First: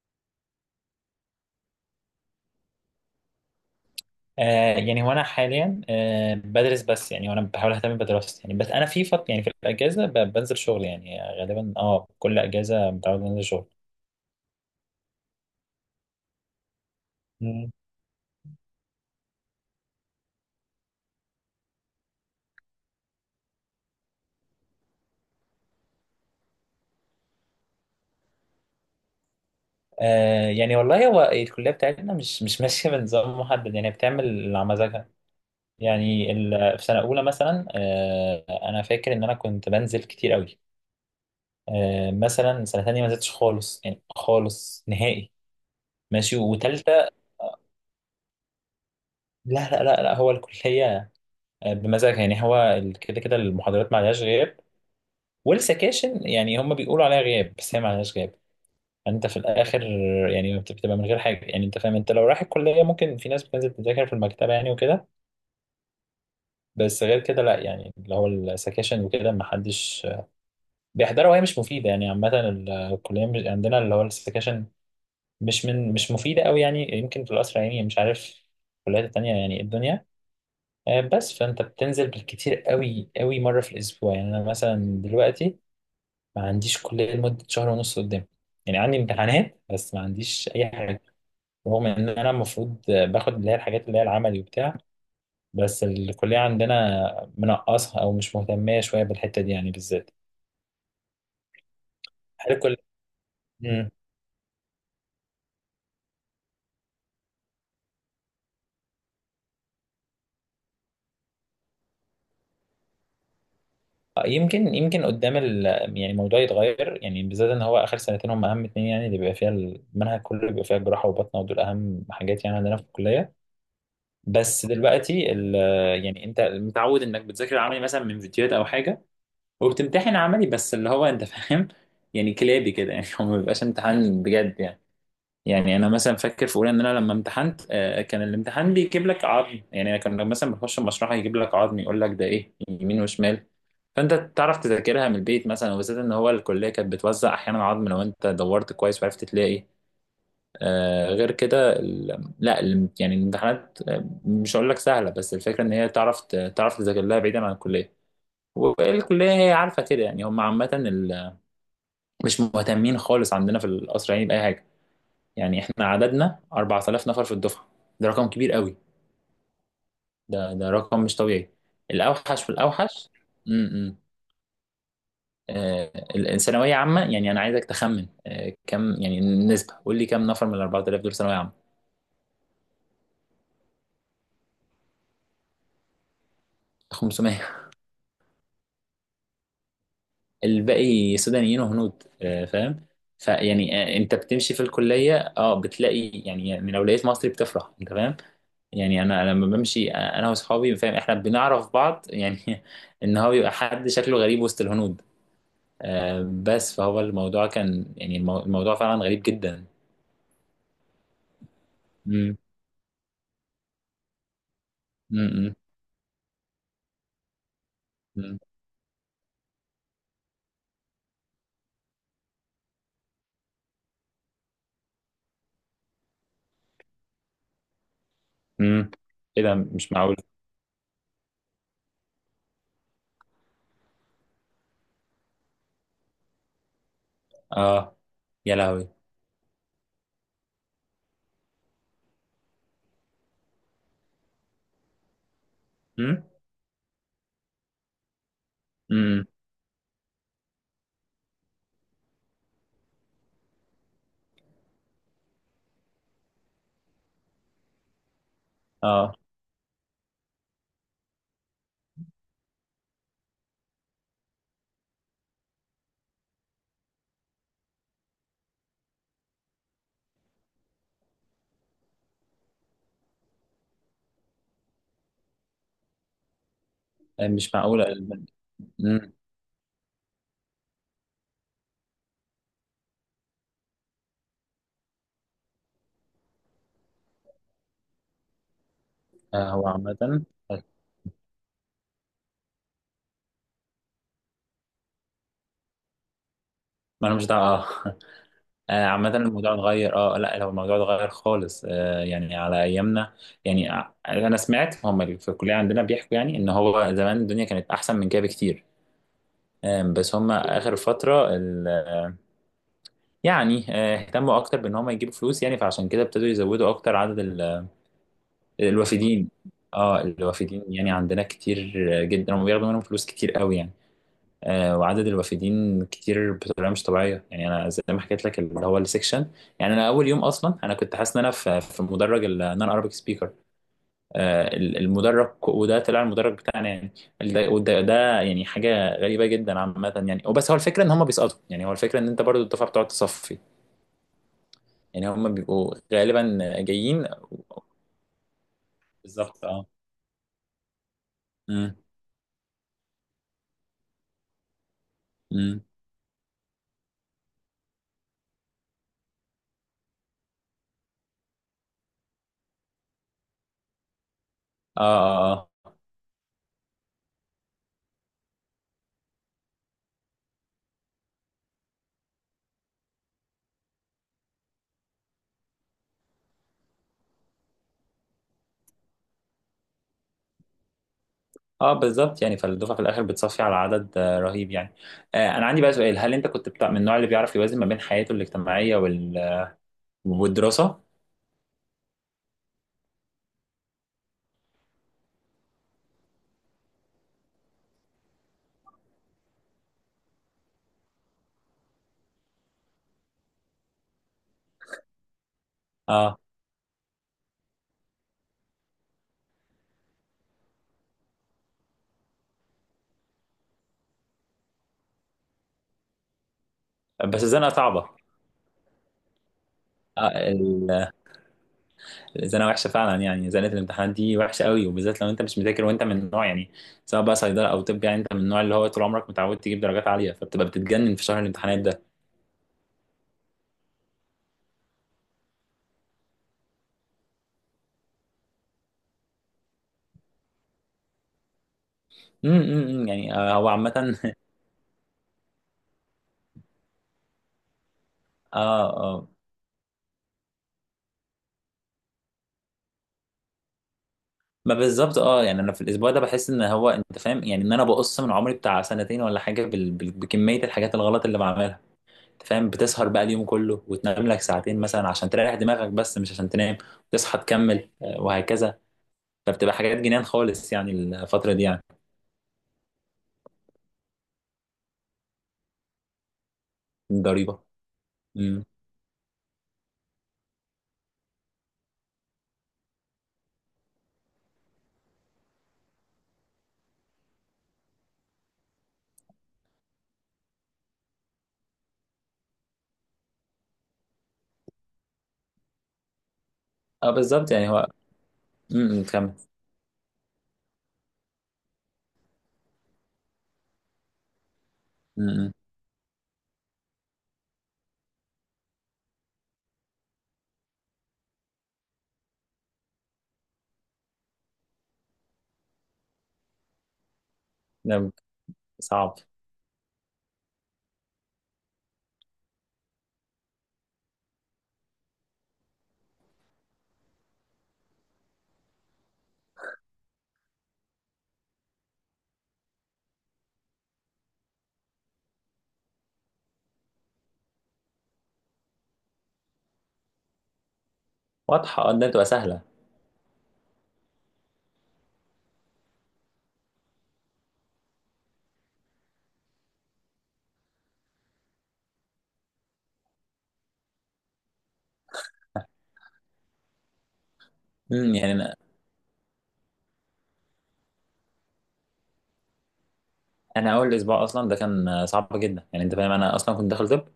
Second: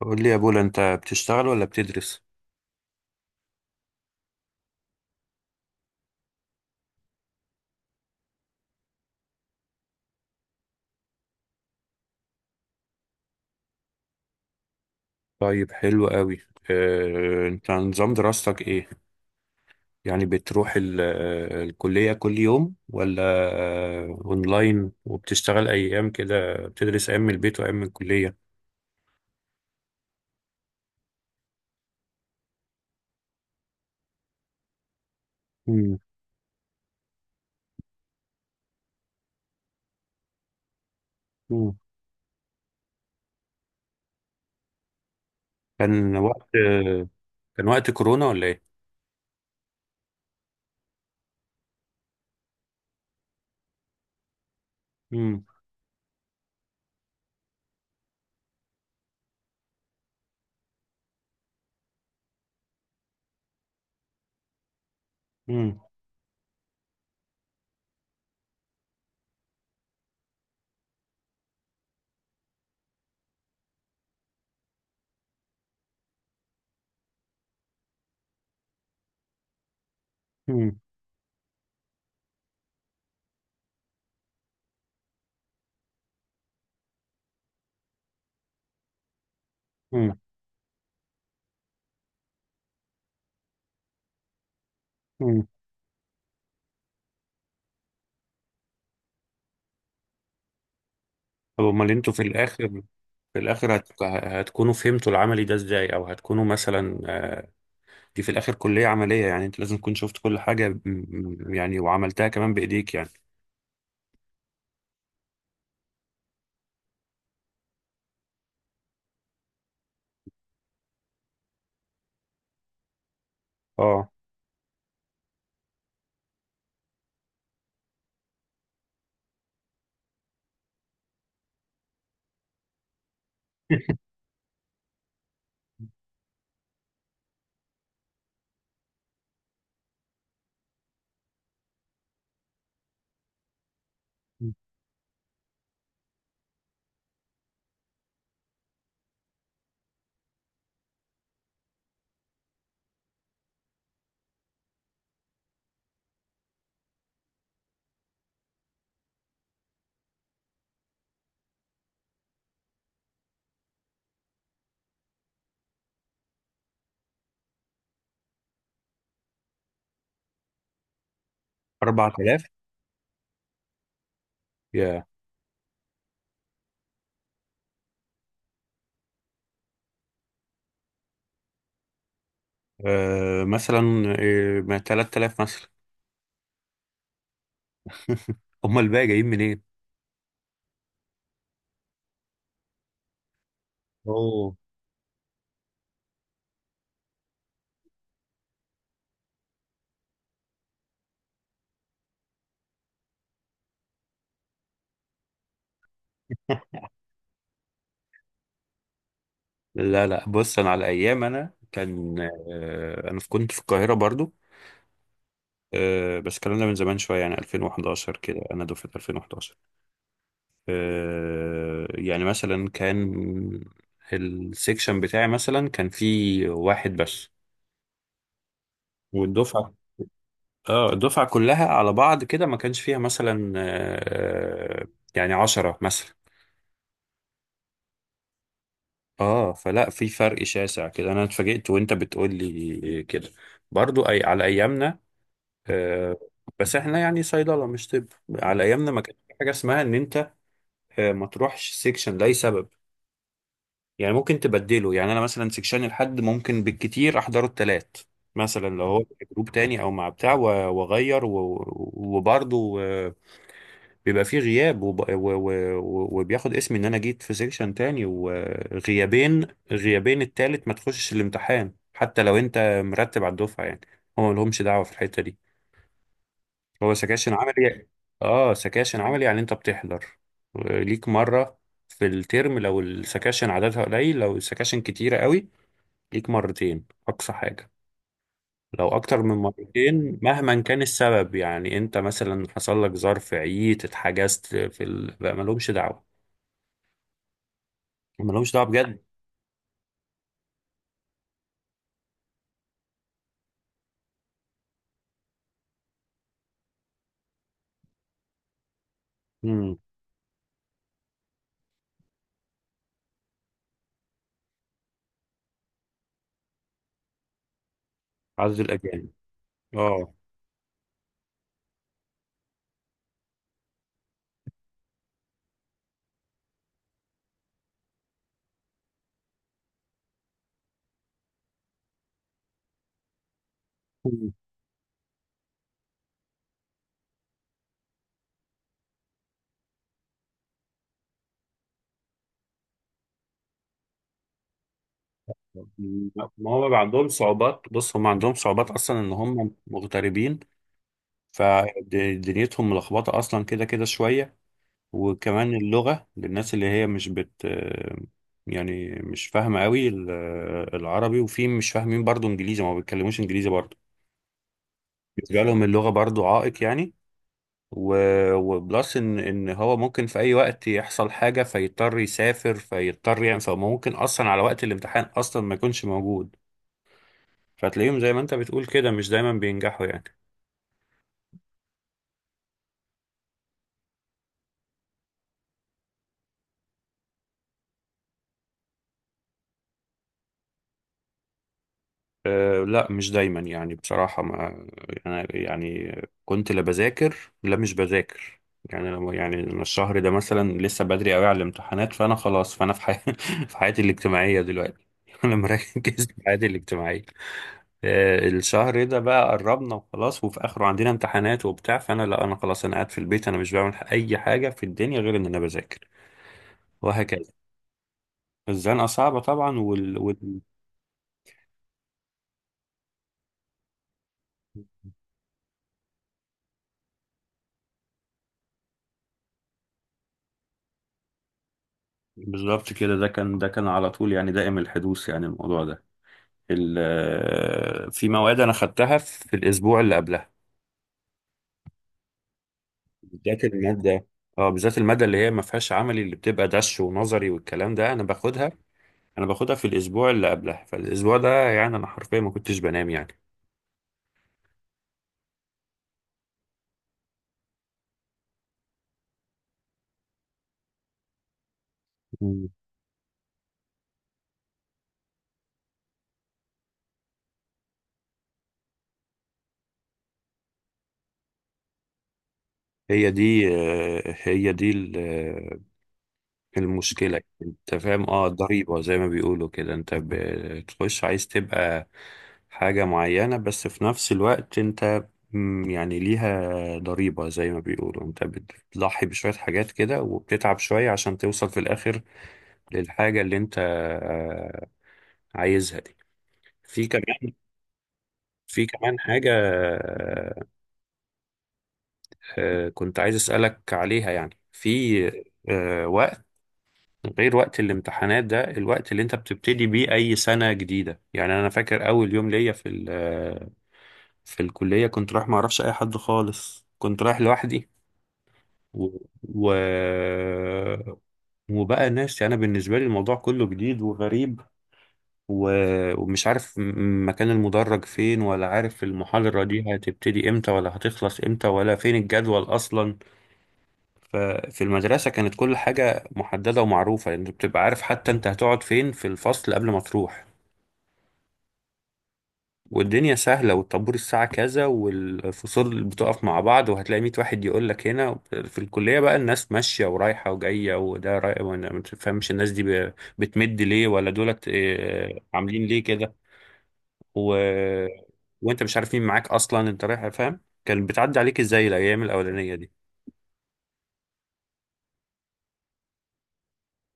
قول لي يا بولا، انت بتشتغل ولا بتدرس؟ يعني هو انا حاليا بدرس بس يعني وانا بحاول اهتم بدراستي، يعني بس انا في فط يعني في الاجازه بنزل شغل، يعني غالبا كل اجازه متعود انزل شغل. طيب، حلو قوي. اه انت مم. نظام دراستك ايه؟ يعني بتروح الكلية كل يوم ولا؟ اونلاين وبتشتغل ايام كده بتدرس ايام من البيت وايام من الكلية؟ يعني والله هو الكليه بتاعتنا مش ماشيه بنظام محدد، يعني بتعمل اللي على مزاجها. مم. يعني في سنه اولى مثلا، انا فاكر ان انا كنت بنزل كتير قوي. مم. مثلا سنه تانية ما نزلتش خالص، يعني خالص نهائي كان ماشي، وقت آه، وتالتة. كان وقت كورونا ولا ايه؟ لا لا لا لا، هو الكليه بمزاجها، يعني هو كده كده المحاضرات ما عليهاش غياب. مم. والسكاشن يعني هم بيقولوا عليها غياب، بس هي ما عليهاش غياب. يعني انت في الاخر يعني بتبقى من غير حاجه. يعني انت فاهم، انت لو رايح الكليه ممكن في ناس بتنزل تذاكر في المكتبه يعني وكده. مم. بس غير كده لا، يعني اللي هو السكاشن وكده ما حدش بيحضرها وهي مش مفيده. يعني عامه الكليه مش عندنا اللي هو السكاشن، مش مفيده قوي، يعني يمكن في القصر العيني، مش عارف الكليات التانيه يعني إيه الدنيا. مم. بس فانت بتنزل بالكتير قوي قوي مره في الاسبوع. يعني انا مثلا دلوقتي ما عنديش كلية لمدة شهر ونص قدام. يعني عندي امتحانات بس ما مم. عنديش أي حاجة، رغم إن أنا المفروض باخد اللي هي الحاجات اللي هي العملي وبتاع. مم. بس الكلية عندنا منقصها أو مش مهتمة شوية بالحتة دي، يعني بالذات. طب امال انتوا في هل الكلية؟ الاخر؟ في الاخر مم. هتكونوا فهمتوا العملي ده ازاي، او هتكونوا مثلا دي في الاخر كلية عملية، يعني انت لازم تكون شفت كل حاجة يعني، وعملتها كمان بايديك يعني. يمكن قدام يعني الموضوع يتغير، يعني بالذات إن هو آخر سنتين هم أهم اتنين، يعني اللي بيبقى فيها المنهج كله بيبقى فيها جراحة وبطنة، ودول أهم حاجات يعني عندنا في الكلية. اه. بس دلوقتي يعني أنت متعود إنك بتذاكر العملي مثلا من فيديوهات أو حاجة، وبتمتحن عملي، بس اللي هو انت فاهم، يعني كلابي كده، يعني هو ما بيبقاش امتحان بجد يعني. يعني انا مثلا فاكر في اولى ان انا لما امتحنت، كان الامتحان بيجيب لك عظم. يعني انا كان مثلا بخش المشرحه يجيب لك عظم، يقول لك ده ايه، يمين وشمال. فانت تعرف تذاكرها من البيت مثلا، وبالذات ان هو الكليه كانت بتوزع احيانا عظم لو انت دورت كويس وعرفت تلاقي. غير كده لا يعني الامتحانات، مش هقول لك سهله، بس الفكره ان هي تعرف تعرف تذاكر لها بعيدا عن الكليه. والكلية هي عارفة كده، يعني هم عامة مش مهتمين خالص عندنا في القصر العيني بأي حاجة. يعني احنا عددنا 4000 نفر في الدفعة. ده رقم كبير قوي. ده رقم مش طبيعي، الأوحش 4000؟ في الأوحش. امم. يا! الثانوية عامة، يعني أنا عايزك تخمن كم يعني النسبة. قول لي كم نفر من ال 4000 دول ثانوية عامة؟ مثلا. ما 3000 مثلا. 500. هم الباقي جايين منين؟ الباقي سودانيين وهنود، فاهم. فيعني انت بتمشي اوه. في الكلية، بتلاقي يعني لو لقيت مصري بتفرح انت فاهم. يعني انا لما بمشي انا واصحابي فاهم، احنا بنعرف بعض يعني. ان هو بيبقى حد شكله غريب وسط الهنود. بس فهو الموضوع كان يعني الموضوع فعلا غريب جدا. لا، لا، بص، انا على ايام انا كان امم. آه انا كنت في القاهرة برضو. امم. بس الكلام ده من زمان شوية، يعني 2011 امم. كده، انا دفعة 2011. يعني مثلا كان السيكشن بتاعي مثلا كان فيه واحد بس. أمم. ايه ده والدفعة، مش معقول. اه، الدفعة كلها على بعض كده ما كانش فيها مثلا يعني عشرة مثلا. اه، يا لهوي. اه، فلا، في فرق شاسع كده، انا اتفاجئت وانت بتقول لي كده، برضو، اي، على ايامنا. آه، امم. بس احنا يعني صيدلة مش طب. على ايامنا ما كانش امم. في حاجة اسمها ان انت ما تروحش سيكشن لاي سبب. يعني ممكن تبدله، يعني انا مثلا سيكشن الحد ممكن بالكتير احضره التلات، مثلا لو هو اه، في جروب تاني او مع بتاع واغير وبرضو بيبقى فيه غياب وب... و... و... و- وبياخد اسمي ان انا جيت في سيكشن تاني، وغيابين غيابين التالت ما تخشش الامتحان، حتى لو انت مرتب على الدفعه يعني. هو ما لهمش دعوه في الحته دي. هو سكاشن مش معقول. عملي. امم. اه، سكاشن عملي، يعني انت بتحضر ليك مره في الترم لو السكاشن عددها قليل، لو السكاشن كتيره قوي ليك مرتين اقصى حاجه. لو اكتر من هو مرتين عامة، مهما كان السبب، يعني انت مثلا حصل لك ظرف، عييت، اتحجزت في بقى ملهمش دعوه. ما انا مش دعوة، اه. ملهمش دعوه بجد. عامة الموضوع اتغير، اه، لا لو الموضوع اتغير خالص، يعني على ايامنا. يعني انا سمعت هم اللي في الكلية عندنا بيحكوا يعني ان هو زمان الدنيا كانت احسن من كده بكتير. امم. بس هم اخر فترة يعني اهتموا اكتر بان هم يجيبوا فلوس، يعني فعشان كده ابتدوا يزودوا اكتر عدد عدد الاجانب. الوافدين. اه، اه. الوافدين يعني عندنا كتير جدا، هم بياخدوا منهم فلوس كتير قوي يعني. وعدد الوافدين كتير بطريقه مش طبيعيه. يعني انا زي ما حكيت لك اللي هو السكشن. يعني انا اول يوم اصلا انا كنت حاسس ان انا في مدرج النون عربيك سبيكر مم. المدرج، وده طلع المدرج بتاعنا يعني. وده يعني حاجه غريبه جدا عامه. يعني وبس هو الفكره ان هم بيسقطوا، يعني هو الفكره ان انت برضو الدفعه بتقعد تصفي، يعني هم بيبقوا ما غالبا هم بقى جايين. عندهم صعوبات، بص هم عندهم صعوبات اصلا ان بالظبط، هم اه. مغتربين، امم. فدنيتهم ملخبطه اصلا كده كده شويه. وكمان امم. اللغه للناس اللي هي مش بت يعني مش فاهمه قوي العربي، وفي مش فاهمين برضو انجليزي، ما بيتكلموش انجليزي برضو. اه، بالنسبه اه، لهم اللغه برضو عائق يعني. وبلس ان هو ممكن في اي وقت يحصل حاجه، فيضطر يسافر فيضطر، يعني فممكن اصلا على وقت الامتحان اصلا ما يكونش موجود، فتلاقيهم زي ما انت بتقول كده مش دايما بينجحوا يعني. اه، بالظبط. يعني فالدفعه في الاخر بتصفي على عدد رهيب يعني. انا عندي بقى سؤال، هل انت كنت بتاع من النوع اللي بيعرف يوازن ما بين حياته الاجتماعيه والدراسه؟ أه، لا، مش دايما، يعني بصراحه ما. انا يعني كنت لا بذاكر، لا مش بذاكر. يعني لما يعني أنا الشهر ده مثلا لسه بدري قوي على الامتحانات، فانا خلاص، فانا في في حياتي الاجتماعيه دلوقتي. انا مركز اه، في حياتي الاجتماعيه. الشهر ده بقى قربنا وخلاص وفي اخره عندنا امتحانات وبتاع، فانا لا، انا خلاص، انا قاعد في البيت، انا مش بعمل اي حاجه في الدنيا غير ان انا بذاكر، بس وهكذا. الزنقه صعبه. الزنقه صعبه طبعا وال... آه وال... ال- الزنقه وحشه فعلا، يعني زنقه الامتحانات دي وحشه قوي، وبالذات لو انت مش مذاكر وانت من النوع يعني سواء بقى صيدله او طب، يعني انت من النوع اللي هو طول عمرك متعود تجيب درجات عاليه، فبتبقى بتتجنن في شهر الامتحانات ده. بالظبط كده، ده كان على طول، يعني دائم الحدوث يعني الموضوع ده. ال... آه، في مواد انا خدتها في الاسبوع اللي قبلها. امم. يعني بالذات هو الماده، عامه اه بالذات الماده اللي هي ما فيهاش عملي، اللي بتبقى دش ونظري والكلام ده، انا باخدها، اه، اه، انا باخدها في الاسبوع اللي قبلها، فالاسبوع ده يعني انا حرفيا ما كنتش بنام يعني. ما بالظبط، يعني انا في الاسبوع ده بحس ان هو انت فاهم، يعني ان انا بقص من عمري بتاع سنتين ولا حاجه بكميه الحاجات الغلط اللي بعملها. انت فاهم، بتسهر بقى اليوم كله وتنام لك ساعتين مثلا عشان تريح دماغك، بس مش عشان تنام، وتصحى تكمل وهكذا. فبتبقى حاجات جنان خالص يعني الفتره دي يعني. هي دي المشكلة ضريبه. انت فاهم، امم. ضريبة زي ما بيقولوا كده، انت بتخش عايز تبقى حاجة معينة بس في نفس الوقت انت يعني ليها ضريبة زي ما بيقولوا، انت بتضحي بشوية حاجات كده وبتتعب شوية عشان توصل في الآخر للحاجة اللي انت عايزها دي. في اه، بالظبط، كمان يعني هو. في امم، كمان تكمل. حاجة كنت عايز أسألك عليها، يعني في امم. وقت غير وقت الامتحانات ده، الوقت اللي انت بتبتدي بيه اي سنة جديدة. يعني انا فاكر اول يوم ليا في في الكلية كنت رايح ما اعرفش اي حد خالص، كنت رايح لوحدي، ده و... صعب. و... وبقى ناس، يعني انا بالنسبة لي الموضوع كله جديد وغريب، و... ومش عارف مكان المدرج فين، ولا عارف المحاضرة دي هتبتدي امتى، ولا هتخلص امتى، ولا فين الجدول اصلا. ففي المدرسة كانت كل حاجة محددة ومعروفة، يعني بتبقى عارف حتى انت هتقعد فين في الفصل قبل ما تروح. واضحه، اه. ده بتبقى سهله. والدنيا سهلة، والطابور الساعة كذا، والفصول بتقف مع بعض، وهتلاقي 100 واحد يقول لك هنا في الكلية بقى، الناس ماشية ورايحة وجاية، وده رايح وانا ما تفهمش الناس دي بتمد ليه، ولا دولت عاملين ليه كده. و... امم. يعني انا وانت مش عارف مين معاك اصلا انت رايح، فاهم؟ كان بتعدي عليك ازاي الايام الاولانية دي؟ انا اول اسبوع اصلا ده كان صعب جدا، يعني انت فاهم انا اصلا كنت داخل طب.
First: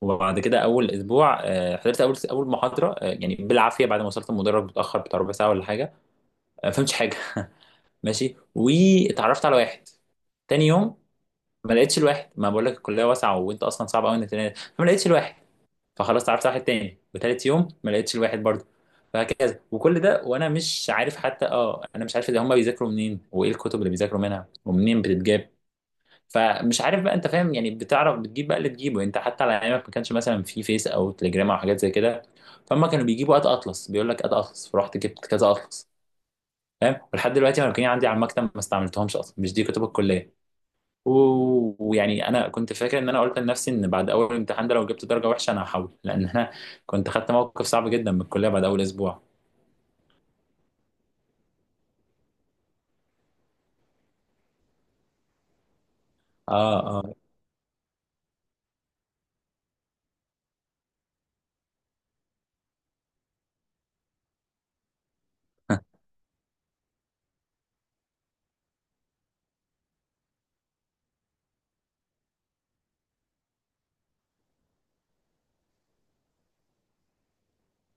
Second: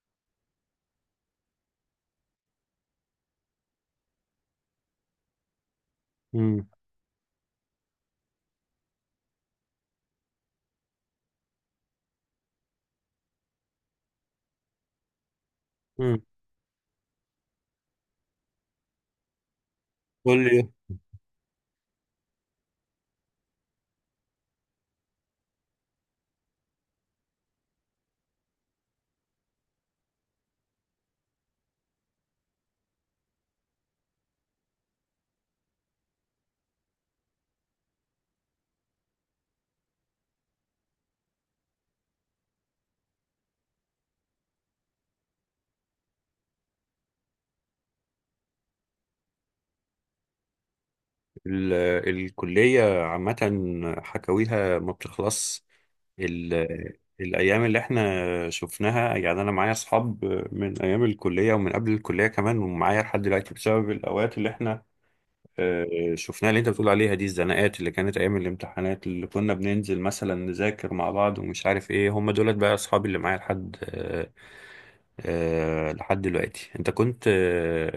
وبعد كده اول اسبوع حضرت اول محاضره، يعني بالعافيه بعد ما وصلت المدرج متاخر بتاع ربع ساعه ولا حاجه. امم. ما فهمتش حاجه ماشي، واتعرفت على واحد. تاني يوم ما لقيتش الواحد، ما بقول لك الكليه واسعه وانت اصلا صعب قوي انك تلاقي، فما لقيتش الواحد. فخلاص اتعرفت على واحد تاني، وتالت يوم ما لقيتش الواحد برضه. فهكذا، وكل ده وانا مش عارف حتى، انا مش عارف اذا هم بيذاكروا منين وايه الكتب اللي بيذاكروا منها ومنين بتتجاب، فمش عارف بقى انت فاهم، يعني بتعرف بتجيب بقى اللي تجيبه. يعني انت حتى على ايامك ما كانش مثلا في فيس او تليجرام او حاجات زي كده. فهم كانوا بيجيبوا قد اطلس، بيقول لك قد اطلس، فرحت جبت كذا اطلس، فاهم. ولحد دلوقتي انا كان عندي على المكتب، ما استعملتهمش اصلا، مش دي كتب الكليه. ويعني انا كنت فاكر ان انا قلت لنفسي ان بعد اول امتحان ده لو جبت درجه وحشه انا هحول، لان انا كنت خدت موقف صعب جدا من الكليه بعد اول اسبوع. ال- الكلية عامة حكاويها ما بتخلص. اه، اه، الأيام اللي احنا شفناها، يعني أنا معايا أصحاب من أيام الكلية ومن قبل الكلية كمان، ومعايا لحد دلوقتي بسبب الأوقات اللي احنا شفناها، اللي انت بتقول عليها دي، الزناقات اللي كانت ايام الامتحانات، اللي كنا بننزل مثلا نذاكر مع بعض ومش عارف ايه، هم دولت بقى اصحابي اللي معايا لحد لحد دلوقتي. انت كنت آه،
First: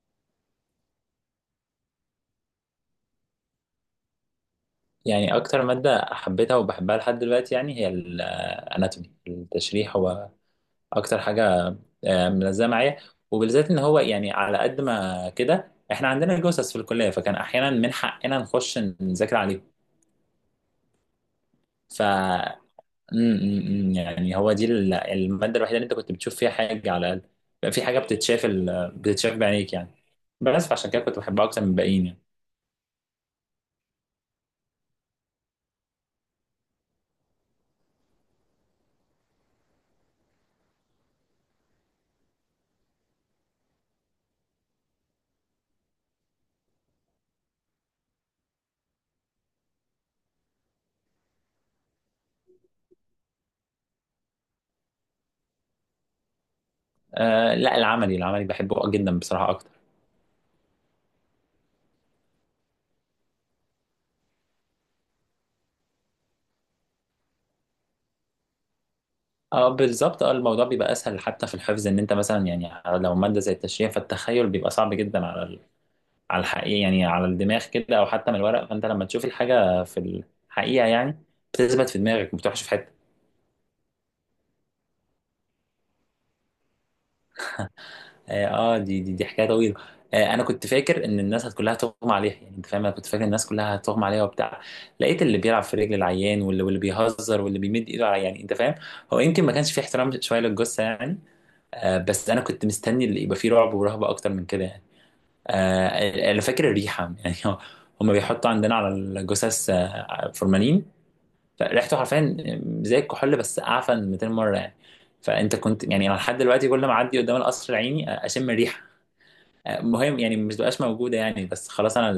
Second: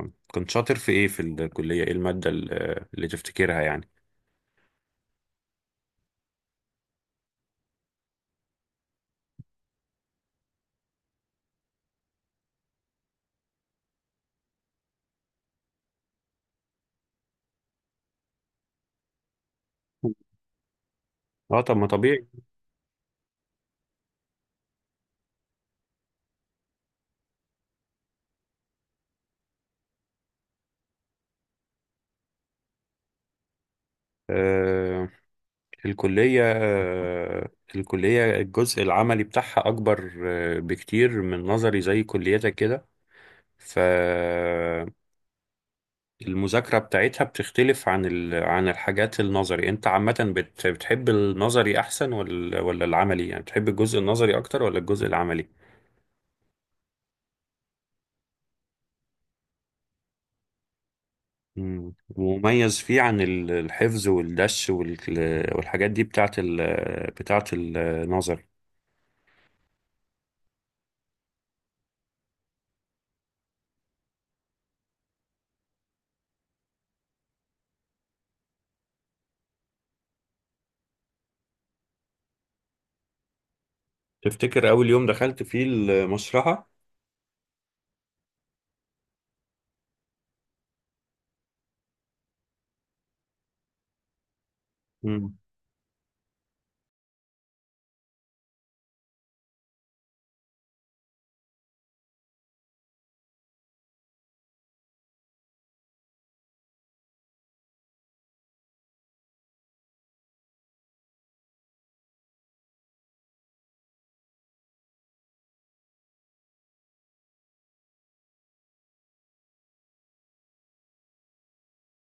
آه، كنت شاطر في ايه في الكلية، ايه المادة اللي تفتكرها يعني؟ يعني اكتر ماده حبيتها وبحبها لحد دلوقتي يعني هي الاناتومي التشريح، اكتر حاجه ملزمه معايا. وبالذات ان هو يعني على قد ما كده احنا عندنا جثث في الكليه، فكان احيانا من حقنا نخش نذاكر عليهم. اه، طب ما ف طبيعي. م- م- م، يعني هو دي الماده الوحيده اللي انت كنت بتشوف فيها حاجه على الاقل، بقى في حاجه بتتشاف، بتتشاف بعينيك يعني، بس فعشان كده كنت بحبها اكتر من الباقيين يعني. آه، الكلية آه، الكلية الجزء العملي بتاعها اكبر بكتير من نظري، زي كليتك كده. ف المذاكرة بتاعتها بتختلف عن الحاجات النظري. انت عامة بتحب النظري احسن ولا العملي؟ يعني بتحب الجزء النظري اكتر ولا الجزء العملي؟ آه، لا، العملي العملي بحبه جدا بصراحه اكتر. مم. مميز فيه عن الحفظ والدش والحاجات دي بتاعت بتاعت النظري. اه، بالظبط، الموضوع بيبقى اسهل حتى في الحفظ، ان انت مثلا يعني لو ماده زي التشريح فالتخيل بيبقى صعب جدا على الحقيقة، يعني على الدماغ كده أو حتى من الورق. فأنت لما تشوف الحاجة في الحقيقة يعني بتثبت في دماغك وما بتروحش في حتة. تفتكر اول يوم دخلت فيه المشرحة؟ دي حكاية طويلة. أنا كنت فاكر إن الناس كلها هتغمى عليها، يعني أنت فاهم أنا كنت فاكر الناس كلها هتغمى عليها وبتاع. لقيت مم. اللي بيلعب في رجل العيان واللي بيهزر واللي بيمد إيده على-، يعني أنت فاهم. هو يمكن ما كانش فيه احترام شوية للجثة يعني. بس أنا كنت مستني اللي يبقى فيه رعب ورهبة أكتر من كده يعني. أنا فاكر الريحة، يعني هما بيحطوا عندنا على الجثث فورمالين. فريحته حرفيا زي الكحول بس اعفن 200 مره يعني. فانت كنت يعني، انا لحد دلوقتي كل ما اعدي قدام القصر العيني اشم الريحه. مهم يعني مش بقاش موجوده، يعني بس خلاص انا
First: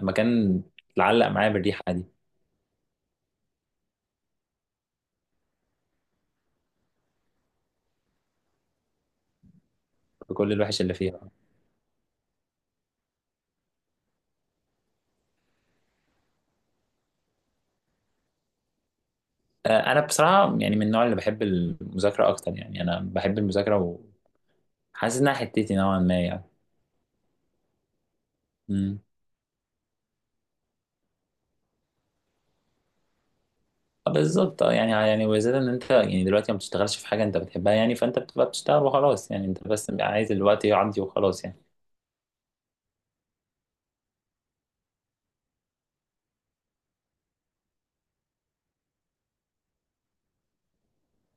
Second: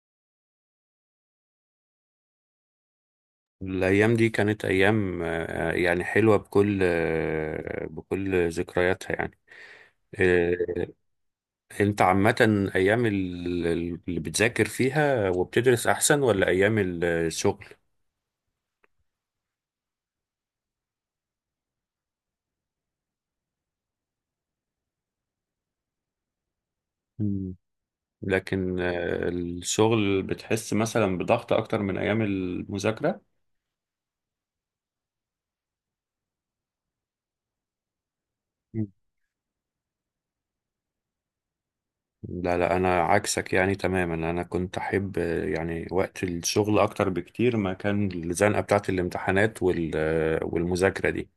المكان اتعلق معايا بالريحه دي، الايام دي كانت ايام يعني حلوة بكل ذكرياتها يعني. بكل آه، الوحش اللي فيها. انت عامة ايام اللي بتذاكر فيها وبتدرس احسن ولا ايام الشغل؟ انا بصراحه يعني من النوع اللي بحب المذاكره اكتر، يعني انا بحب المذاكره وحاسس انها حتتي نوعا ما يعني. مم. لكن امم. الشغل بتحس مثلا بضغط اكتر من ايام المذاكرة. آه، بالظبط. يعني وزيادة ان انت يعني دلوقتي ما بتشتغلش في حاجه انت بتحبها، يعني فانت بتبقى بتشتغل مم. وخلاص، يعني انت بس عايز الوقت يعدي وخلاص يعني. لا لا، انا عكسك يعني تماما، انا كنت احب يعني وقت الشغل اكتر بكتير ما كان الزنقة بتاعت الامتحانات والمذاكرة دي.